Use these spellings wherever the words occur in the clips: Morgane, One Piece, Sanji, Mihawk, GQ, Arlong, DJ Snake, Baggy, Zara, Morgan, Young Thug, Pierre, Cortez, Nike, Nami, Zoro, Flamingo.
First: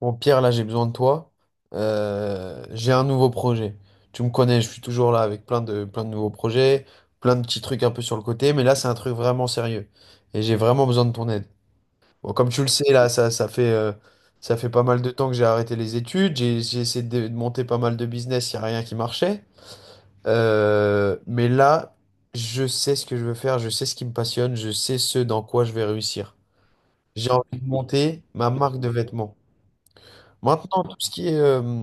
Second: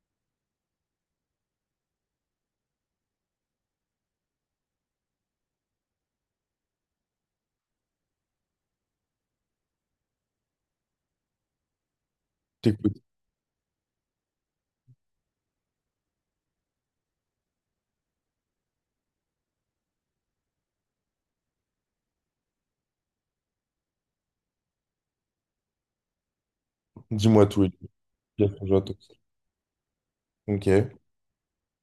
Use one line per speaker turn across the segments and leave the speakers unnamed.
Bon, Pierre, là, j'ai besoin de toi. J'ai un nouveau projet. Tu me connais, je suis toujours là avec plein de nouveaux projets, plein de petits trucs un peu sur le côté, mais là, c'est un truc vraiment sérieux. Et j'ai vraiment besoin de ton aide. Bon, comme tu le sais,
T'écoutes.
là, ça fait pas mal de temps que j'ai arrêté les études. J'ai essayé de monter pas mal de business, il n'y a rien qui marchait. Mais là, je sais ce que je veux faire, je sais ce qui me passionne, je sais ce dans quoi je vais réussir. J'ai
Dis-moi
envie
tout,
de
Elie.
monter ma
Bien sûr,
marque de
j'attends.
vêtements. Maintenant,
Ok.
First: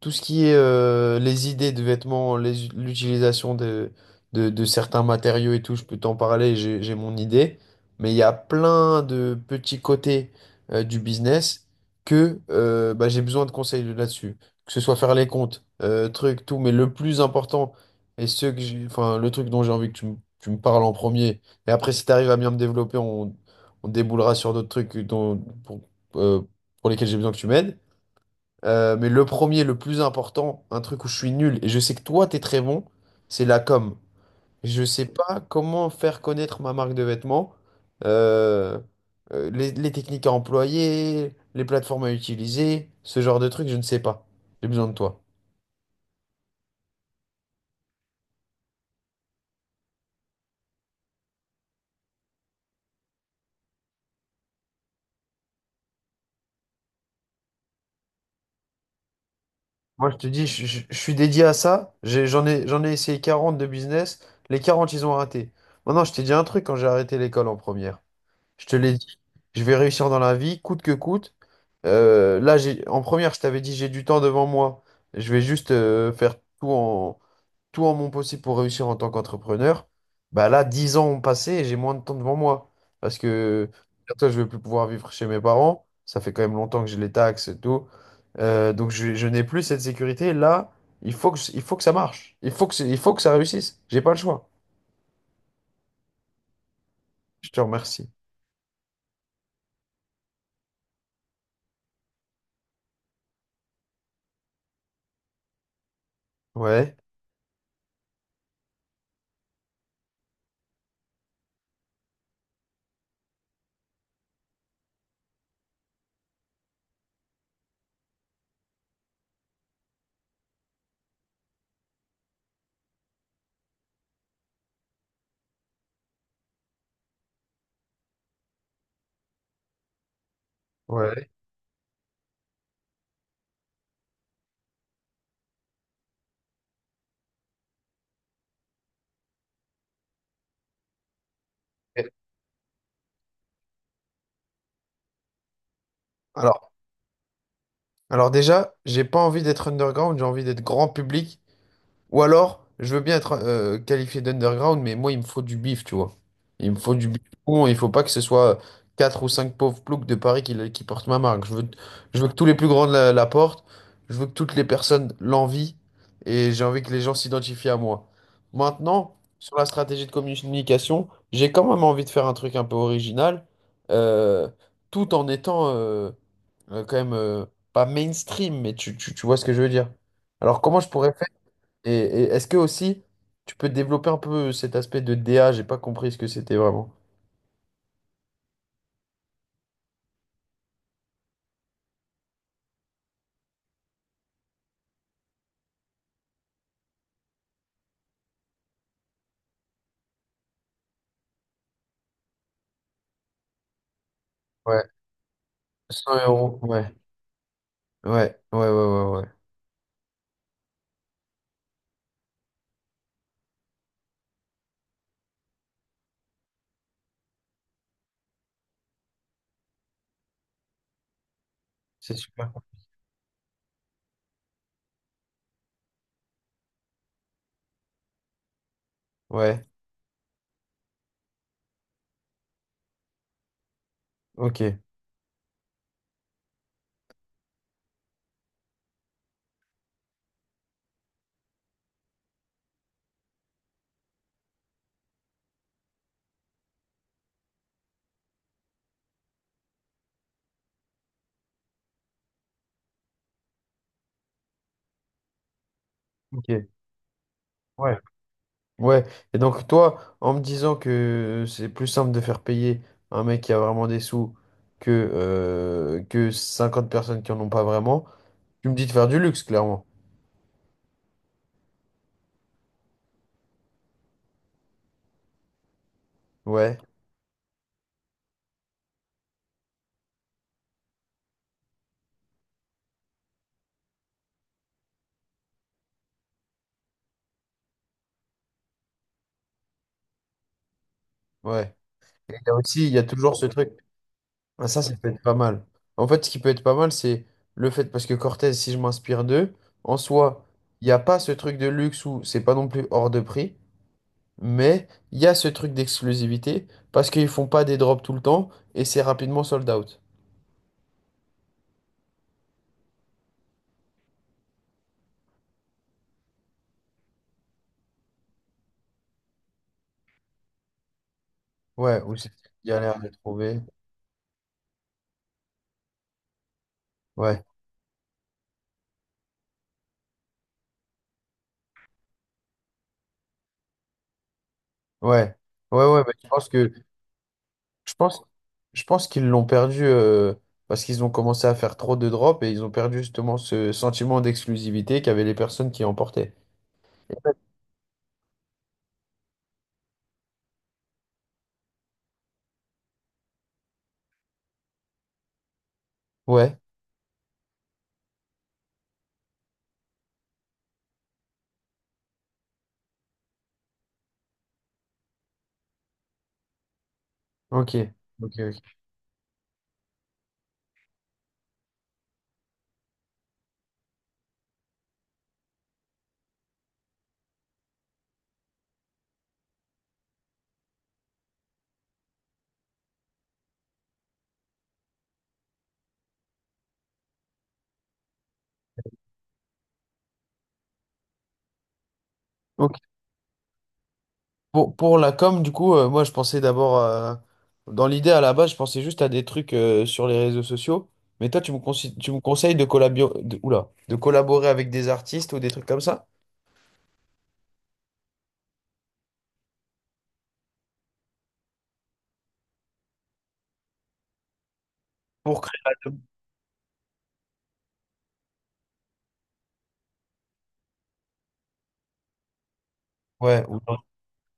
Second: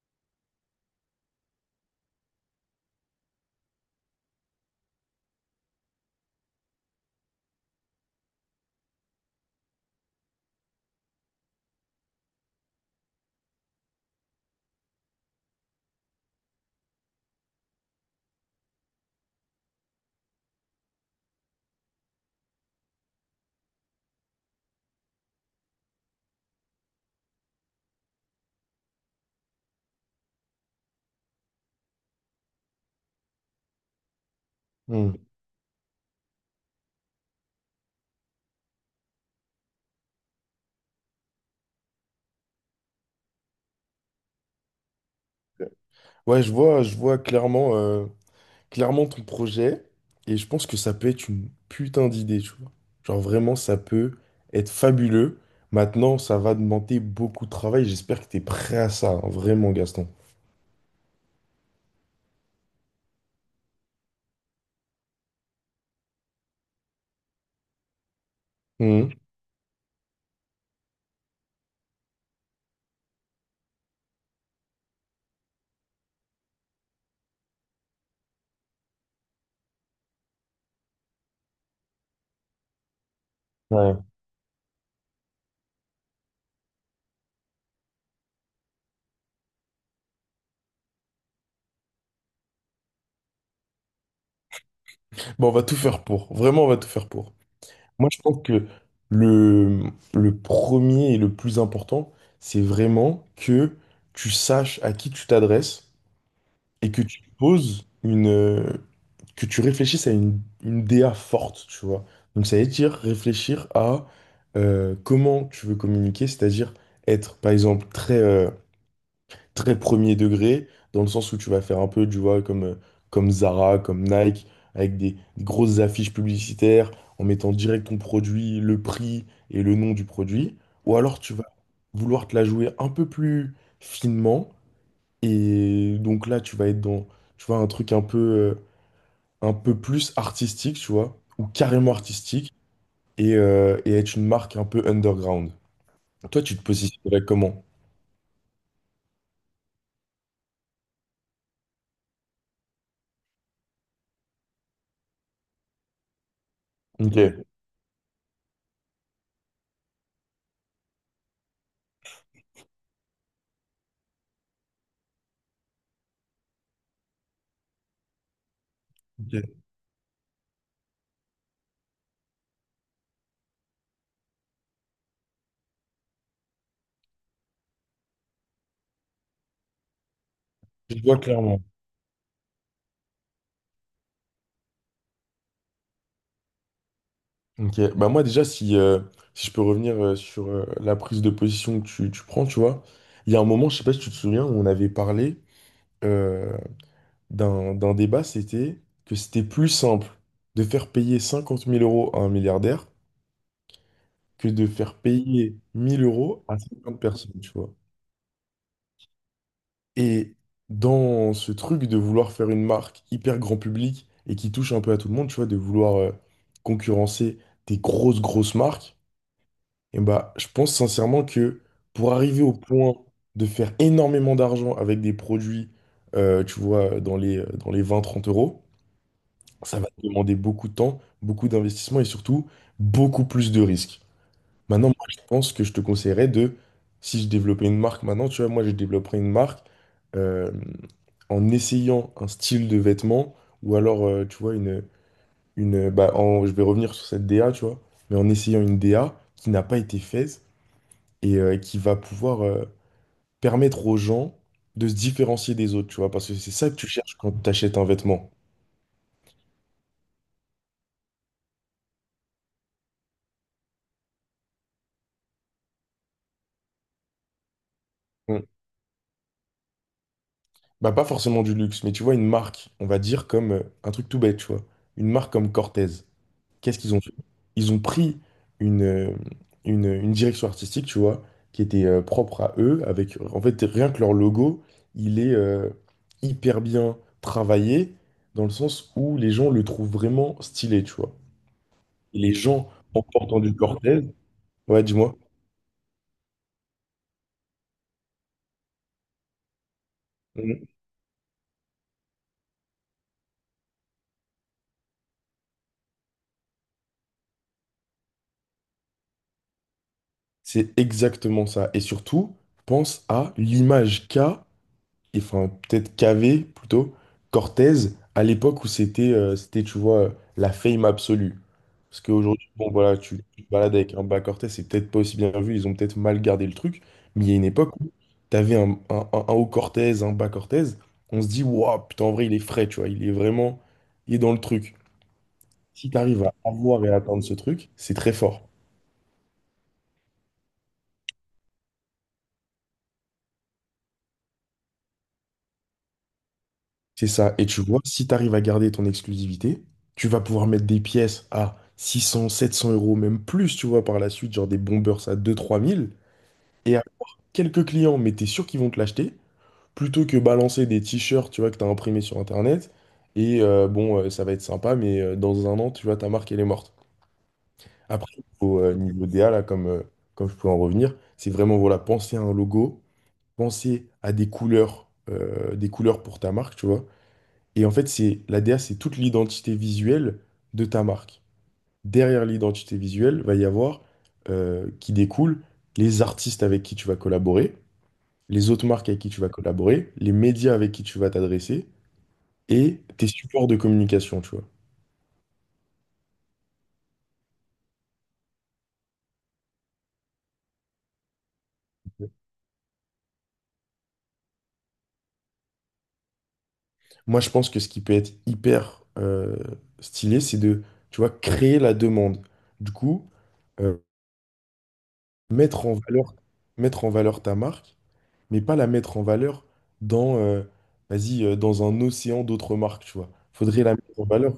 tout ce qui est les idées de vêtements, l'utilisation de certains matériaux et tout, je peux t'en parler, j'ai mon idée. Mais il y a plein de petits côtés du business que bah, j'ai besoin de conseils là-dessus. Que ce soit faire les comptes, trucs, tout. Mais le plus important, et ce que j'ai, enfin, le truc dont j'ai envie que tu me parles en premier, et après, si tu arrives à bien me développer, on déboulera sur d'autres trucs dont, pour, euh, pour lesquels j'ai besoin que tu m'aides. Mais le premier, le plus important, un truc où je suis nul et je sais que toi, t'es très bon, c'est la com. Je sais
Hmm.
pas comment faire connaître ma marque de vêtements, euh, les techniques à employer, les plateformes à utiliser, ce genre de trucs, je ne sais pas. J'ai besoin de toi.
Ouais, je vois clairement, clairement ton projet et je pense que ça peut être une putain d'idée, tu vois. Genre vraiment, ça peut être fabuleux. Maintenant, ça va demander beaucoup de travail. J'espère que t'es prêt à ça, hein, vraiment, Gaston.
Moi, je te dis, je suis dédié à ça. J'en ai essayé 40 de business. Les 40, ils ont raté. Maintenant, je t'ai dit un truc quand j'ai arrêté l'école en première. Je te l'ai
Hmm.
dit, je vais réussir dans la vie, coûte que coûte. Là, en première, je t'avais dit, j'ai du temps devant moi. Je vais juste faire tout en mon possible pour réussir en tant qu'entrepreneur. Bah là, 10 ans ont passé et j'ai moins de temps devant moi. Parce que
Ouais.
bientôt, je vais plus pouvoir vivre chez mes parents. Ça fait quand même longtemps que j'ai les taxes et tout. Donc, je n'ai plus cette sécurité. Là, il faut que ça marche. Il faut que ça réussisse. J'ai pas le choix.
Bon, on va tout faire pour. Vraiment, on va tout faire pour.
Je te remercie.
Moi, je pense que le, le premier et le plus important, c'est vraiment que tu saches à qui tu t'adresses et
Ouais,
que tu poses que tu réfléchisses à une DA forte, tu vois. Donc ça veut dire réfléchir à comment tu veux communiquer, c'est-à-dire être, par exemple, très premier degré, dans le sens où tu vas faire un peu, tu vois, comme Zara, comme Nike, avec des grosses affiches publicitaires, en mettant direct ton produit, le prix et le nom du produit. Ou alors
ouais.
tu vas vouloir te la jouer un peu plus finement et donc là, tu vas être dans, tu vois, un truc un peu, un peu plus artistique, tu vois, ou carrément
Et-
artistique, et être une marque un peu underground. Toi, tu te
Alors,
positionnerais comment?
alors déjà, j'ai pas envie d'être underground, j'ai envie d'être grand public. Ou alors, je veux bien être qualifié d'underground, mais moi, il me faut du bif, tu vois. Il me faut du
Ok.
bif bon, il faut pas que ce soit quatre ou cinq pauvres ploucs de Paris qui portent ma marque. Je veux que tous les plus grands la portent, je veux que toutes les personnes l'envient, et j'ai envie que les gens s'identifient à moi. Maintenant, sur
Ok,
la stratégie de communication, j'ai quand même envie de faire un truc un peu original, euh, tout en étant quand même pas mainstream, mais tu vois ce que je veux dire. Alors, comment je
je
pourrais.
vois clairement.
Et est-ce que aussi, tu peux développer un peu cet aspect de DA? J'ai pas compris ce que c'était vraiment.
Ok, bah moi déjà, si je peux revenir sur la prise de position que tu prends, tu vois, il y a un moment, je sais pas si tu te souviens, où on avait parlé euh, d'un, d'un débat, c'était que c'était plus simple de faire payer 50 000 euros à un milliardaire que de
Ouais,
faire payer 1000
100
euros
euros.
à
Ouais,
50 personnes, tu vois.
ouais, ouais, ouais, ouais, ouais.
Et dans ce truc de vouloir faire une marque hyper grand public et qui touche un peu à tout le monde, tu vois, de vouloir concurrencer des grosses, grosses marques, et bah, je pense sincèrement que pour
C'est
arriver
super.
au point de faire énormément d'argent avec des produits, tu vois, dans dans les 20 30 euros,
Ouais,
ça va te demander beaucoup de temps, beaucoup d'investissement et surtout beaucoup plus de risques.
ok,
Maintenant, moi, je pense que je te conseillerais de, si je développais une marque maintenant, tu vois, moi, je développerais une marque euh, en essayant un style de vêtement ou alors, tu vois, je vais revenir sur cette DA, tu vois, mais en essayant une DA qui n'a pas été faite et qui va pouvoir permettre aux gens de se différencier des autres, tu vois, parce que c'est ça
ok.
que tu cherches quand tu achètes un
Ouais.
vêtement.
Ouais. Et donc, toi, en me disant que c'est plus simple de faire payer un mec qui a vraiment des sous que 50 personnes qui en ont pas vraiment,
Mm.
tu me dis de faire du luxe, clairement.
Bah, pas forcément du luxe, mais tu vois, une marque, on va dire comme un truc tout bête, tu vois, une marque comme Cortez.
Ouais,
Qu'est-ce qu'ils ont fait? Ils ont pris une, euh, une direction artistique, tu vois, qui était propre à eux, avec en fait rien que leur logo, il est hyper bien travaillé, dans le sens où les gens le trouvent vraiment stylé, tu vois.
ouais.
Et les
Et là
gens,
aussi, il y a
en
toujours
portant
ce
du
truc.
Cortez,
Ah, ça,
ouais,
ça peut
dis-moi.
être pas mal. En fait, ce qui peut être pas mal, c'est le fait, parce que Cortez, si je m'inspire d'eux, en soi,
Mhm.
il n'y a pas ce truc de luxe où c'est pas non plus hors de prix, mais il y a ce truc d'exclusivité, parce qu'ils font pas des drops tout le temps, et c'est rapidement sold out.
C'est exactement ça. Et surtout, pense à l'image qu'a et enfin peut-être Cavé plutôt, Cortez, à l'époque où c'était, tu vois, la fame absolue.
Ouais,
Parce
ou c'est
qu'aujourd'hui, bon voilà,
galère de
tu te
trouver.
balades avec un bas Cortez, c'est peut-être pas aussi bien vu, ils ont peut-être mal gardé le truc, mais il y a une
Ouais,
époque où t'avais un haut Cortez, un bas Cortez, on se dit, waouh, putain, en vrai, il est frais, tu vois, il est vraiment, il est dans le truc.
ouais, ouais,
Si
ouais, mais
t'arrives
je
à
pense que,
avoir et à atteindre ce truc, c'est
je
très
pense,
fort.
je pense qu'ils l'ont perdu, parce qu'ils ont commencé à faire trop de drops, et ils ont perdu justement ce sentiment d'exclusivité qu'avaient les personnes qui emportaient.
C'est ça. Et tu vois, si tu arrives à garder ton exclusivité, tu vas pouvoir mettre des pièces à 600, 700 euros, même plus, tu vois, par la suite, genre des bombers à 2 000, 3 000,
Ouais.
et avoir quelques clients, mais t'es sûr qu'ils vont te l'acheter, plutôt que balancer des t-shirts, tu vois, que t'as imprimés sur Internet, et bon, ça va être sympa, mais dans un an, tu vois, ta marque, elle est morte.
Ok,
Après,
ok,
au
ok.
niveau DA, comme je peux en revenir, c'est vraiment, voilà, penser à un logo, penser à des couleurs pour ta marque, tu vois. Et en fait, c'est la DA, c'est toute l'identité visuelle de ta marque. Derrière l'identité visuelle, va y avoir qui découle les artistes avec qui tu vas collaborer, les autres marques avec qui tu vas collaborer, les médias avec qui tu vas t'adresser
Ok.
et tes supports de communication, tu vois.
Pour la com, du coup, moi je pensais d'abord, dans l'idée à la base, je pensais juste à des trucs sur les réseaux sociaux, mais toi tu me conseilles de, collabio- de, oula, de collaborer avec des artistes ou des trucs comme ça?
Moi, je pense que ce qui peut être hyper stylé, c'est de, tu vois, créer la demande. Du coup, euh,
Pour créer
mettre en
la.
valeur, mettre en valeur ta marque mais pas la mettre en valeur dans, euh, vas-y, dans un océan d'autres marques, tu vois.
Ouais, ou.
Faudrait la mettre en valeur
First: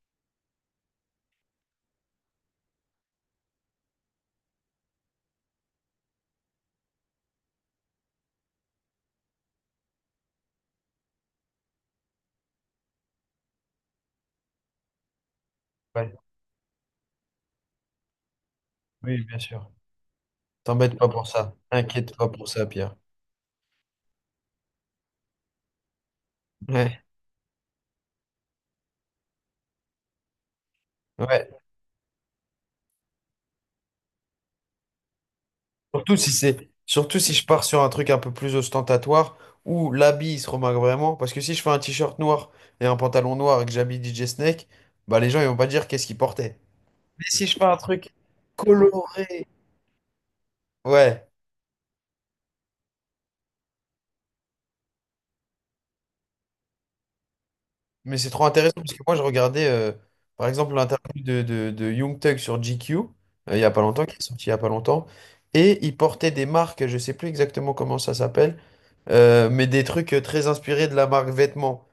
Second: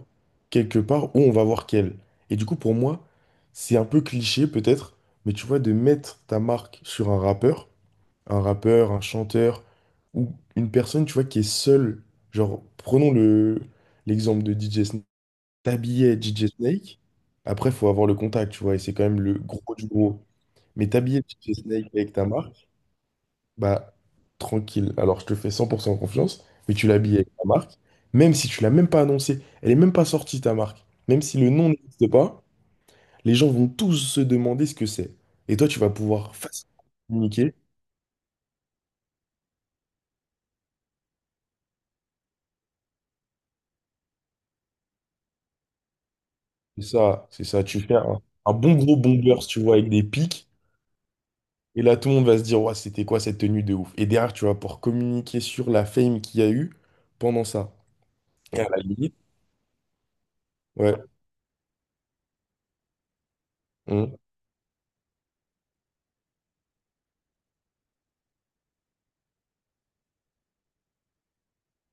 quelque part où on va voir qu'elle. Et du coup, pour moi, c'est un peu cliché peut-être, mais tu vois, de mettre ta marque sur un rappeur, un rappeur, un chanteur, ou une personne, tu vois, qui est seule. Genre, l'exemple de DJ Snake.
Ouais.
T'habillais DJ Snake, après, faut avoir le contact, tu vois, et c'est quand même
Oui,
le
bien sûr.
gros du gros. Mais
T'embête pas
t'habillais
pour ça.
DJ Snake avec
T'inquiète
ta
pas pour ça,
marque,
Pierre.
bah, tranquille. Alors, je te fais 100% confiance, mais tu
Ouais.
l'habilles avec ta marque, même si tu l'as même pas annoncée, elle est même pas sortie ta marque. Même si le
Ouais.
nom n'existe pas, les gens vont tous se demander ce que c'est. Et toi, tu vas pouvoir facilement
Surtout si je
communiquer.
pars sur un truc un peu plus ostentatoire où l'habit il se remarque vraiment. Parce que si je fais un t-shirt noir et un pantalon noir et que j'habille DJ Snake, bah les gens ils vont pas dire qu'est-ce qu'il portait.
C'est
Mais
ça, c'est
si je fais
ça.
un
Tu fais
truc
un bon gros bomber, si
coloré,
tu vois, avec des pics.
ouais,
Et là, tout le monde va se dire, ouais, c'était quoi cette tenue de ouf? Et derrière, tu vas pouvoir communiquer sur la fame qu'il y a eu pendant ça.
mais c'est trop
Et à
intéressant
la
parce que
limite,
moi je regardais par exemple
ouais.
l'interview de Young Thug sur GQ il y a pas longtemps, qui
Mmh.
est sorti il y a pas longtemps, et il portait des marques, je sais plus exactement comment ça s'appelle, mais des trucs très inspirés de la marque vêtements.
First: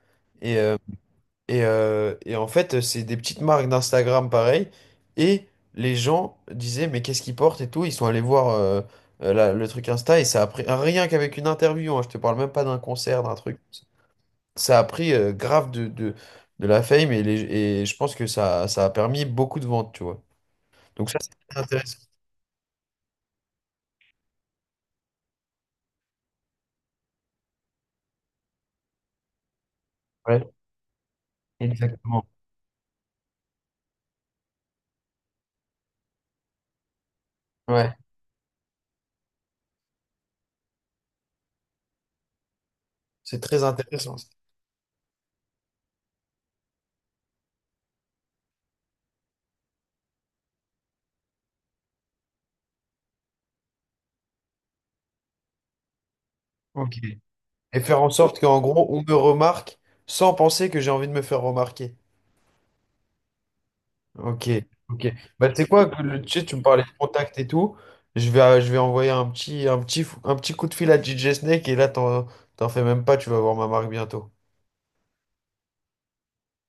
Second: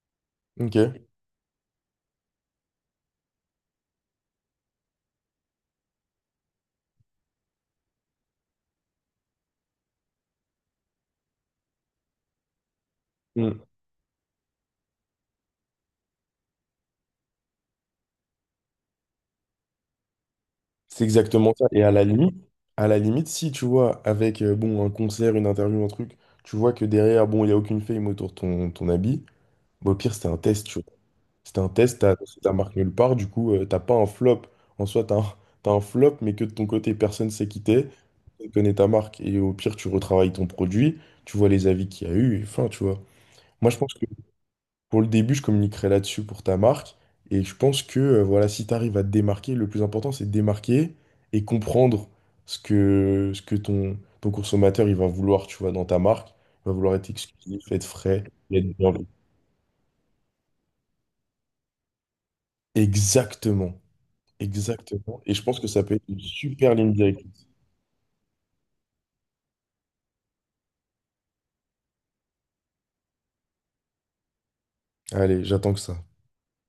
Et, euh,
Ok.
et en fait, c'est des petites marques d'Instagram pareil. Et les gens disaient, mais qu'est-ce qu'ils portent et tout. Ils sont allés voir le truc Insta et ça a pris rien qu'avec une interview, hein, je te parle même pas d'un concert, d'un truc.
Hmm.
Ça a pris grave de la fame et je pense que ça a permis beaucoup de ventes, tu vois.
C'est
Donc ça, c'est
exactement
très
ça. Et
intéressant.
à la limite, si tu vois, avec bon, un concert, une interview, un truc, tu vois que derrière, bon, il n'y a aucune fame autour de ton habit, bah, au pire, c'était un
Ouais,
test, tu vois. C'était un test,
exactement.
t'as marqué nulle part, du coup, t'as pas un flop. En soi, t'as un flop, mais que de ton côté, personne s'est quitté,
Ouais,
tu connais ta marque. Et au pire, tu retravailles ton produit, tu vois les avis qu'il y a eu, et enfin, tu vois.
c'est très
Moi, je pense que
intéressant, ça.
pour le début, je communiquerai là-dessus pour ta marque. Et je pense que voilà, si tu arrives à te démarquer, le plus important, c'est de démarquer et comprendre ce que ton consommateur il va vouloir, tu vois, dans ta marque. Il va vouloir
Ok.
être exclusif,
Et
être
faire en
frais,
sorte
et
qu'en
être
gros,
bien
on
vu.
me remarque sans penser que j'ai envie de me faire remarquer.
Exactement.
Ok.
Exactement. Et je
Bah, tu
pense
sais
que ça
quoi,
peut être une
tu sais, tu me
super
parlais de
ligne
contact
directrice.
et tout. Je vais envoyer un petit coup de fil à DJ Snake et là, t'en fais même pas, tu vas voir ma marque bientôt.
Allez, j'attends que ça.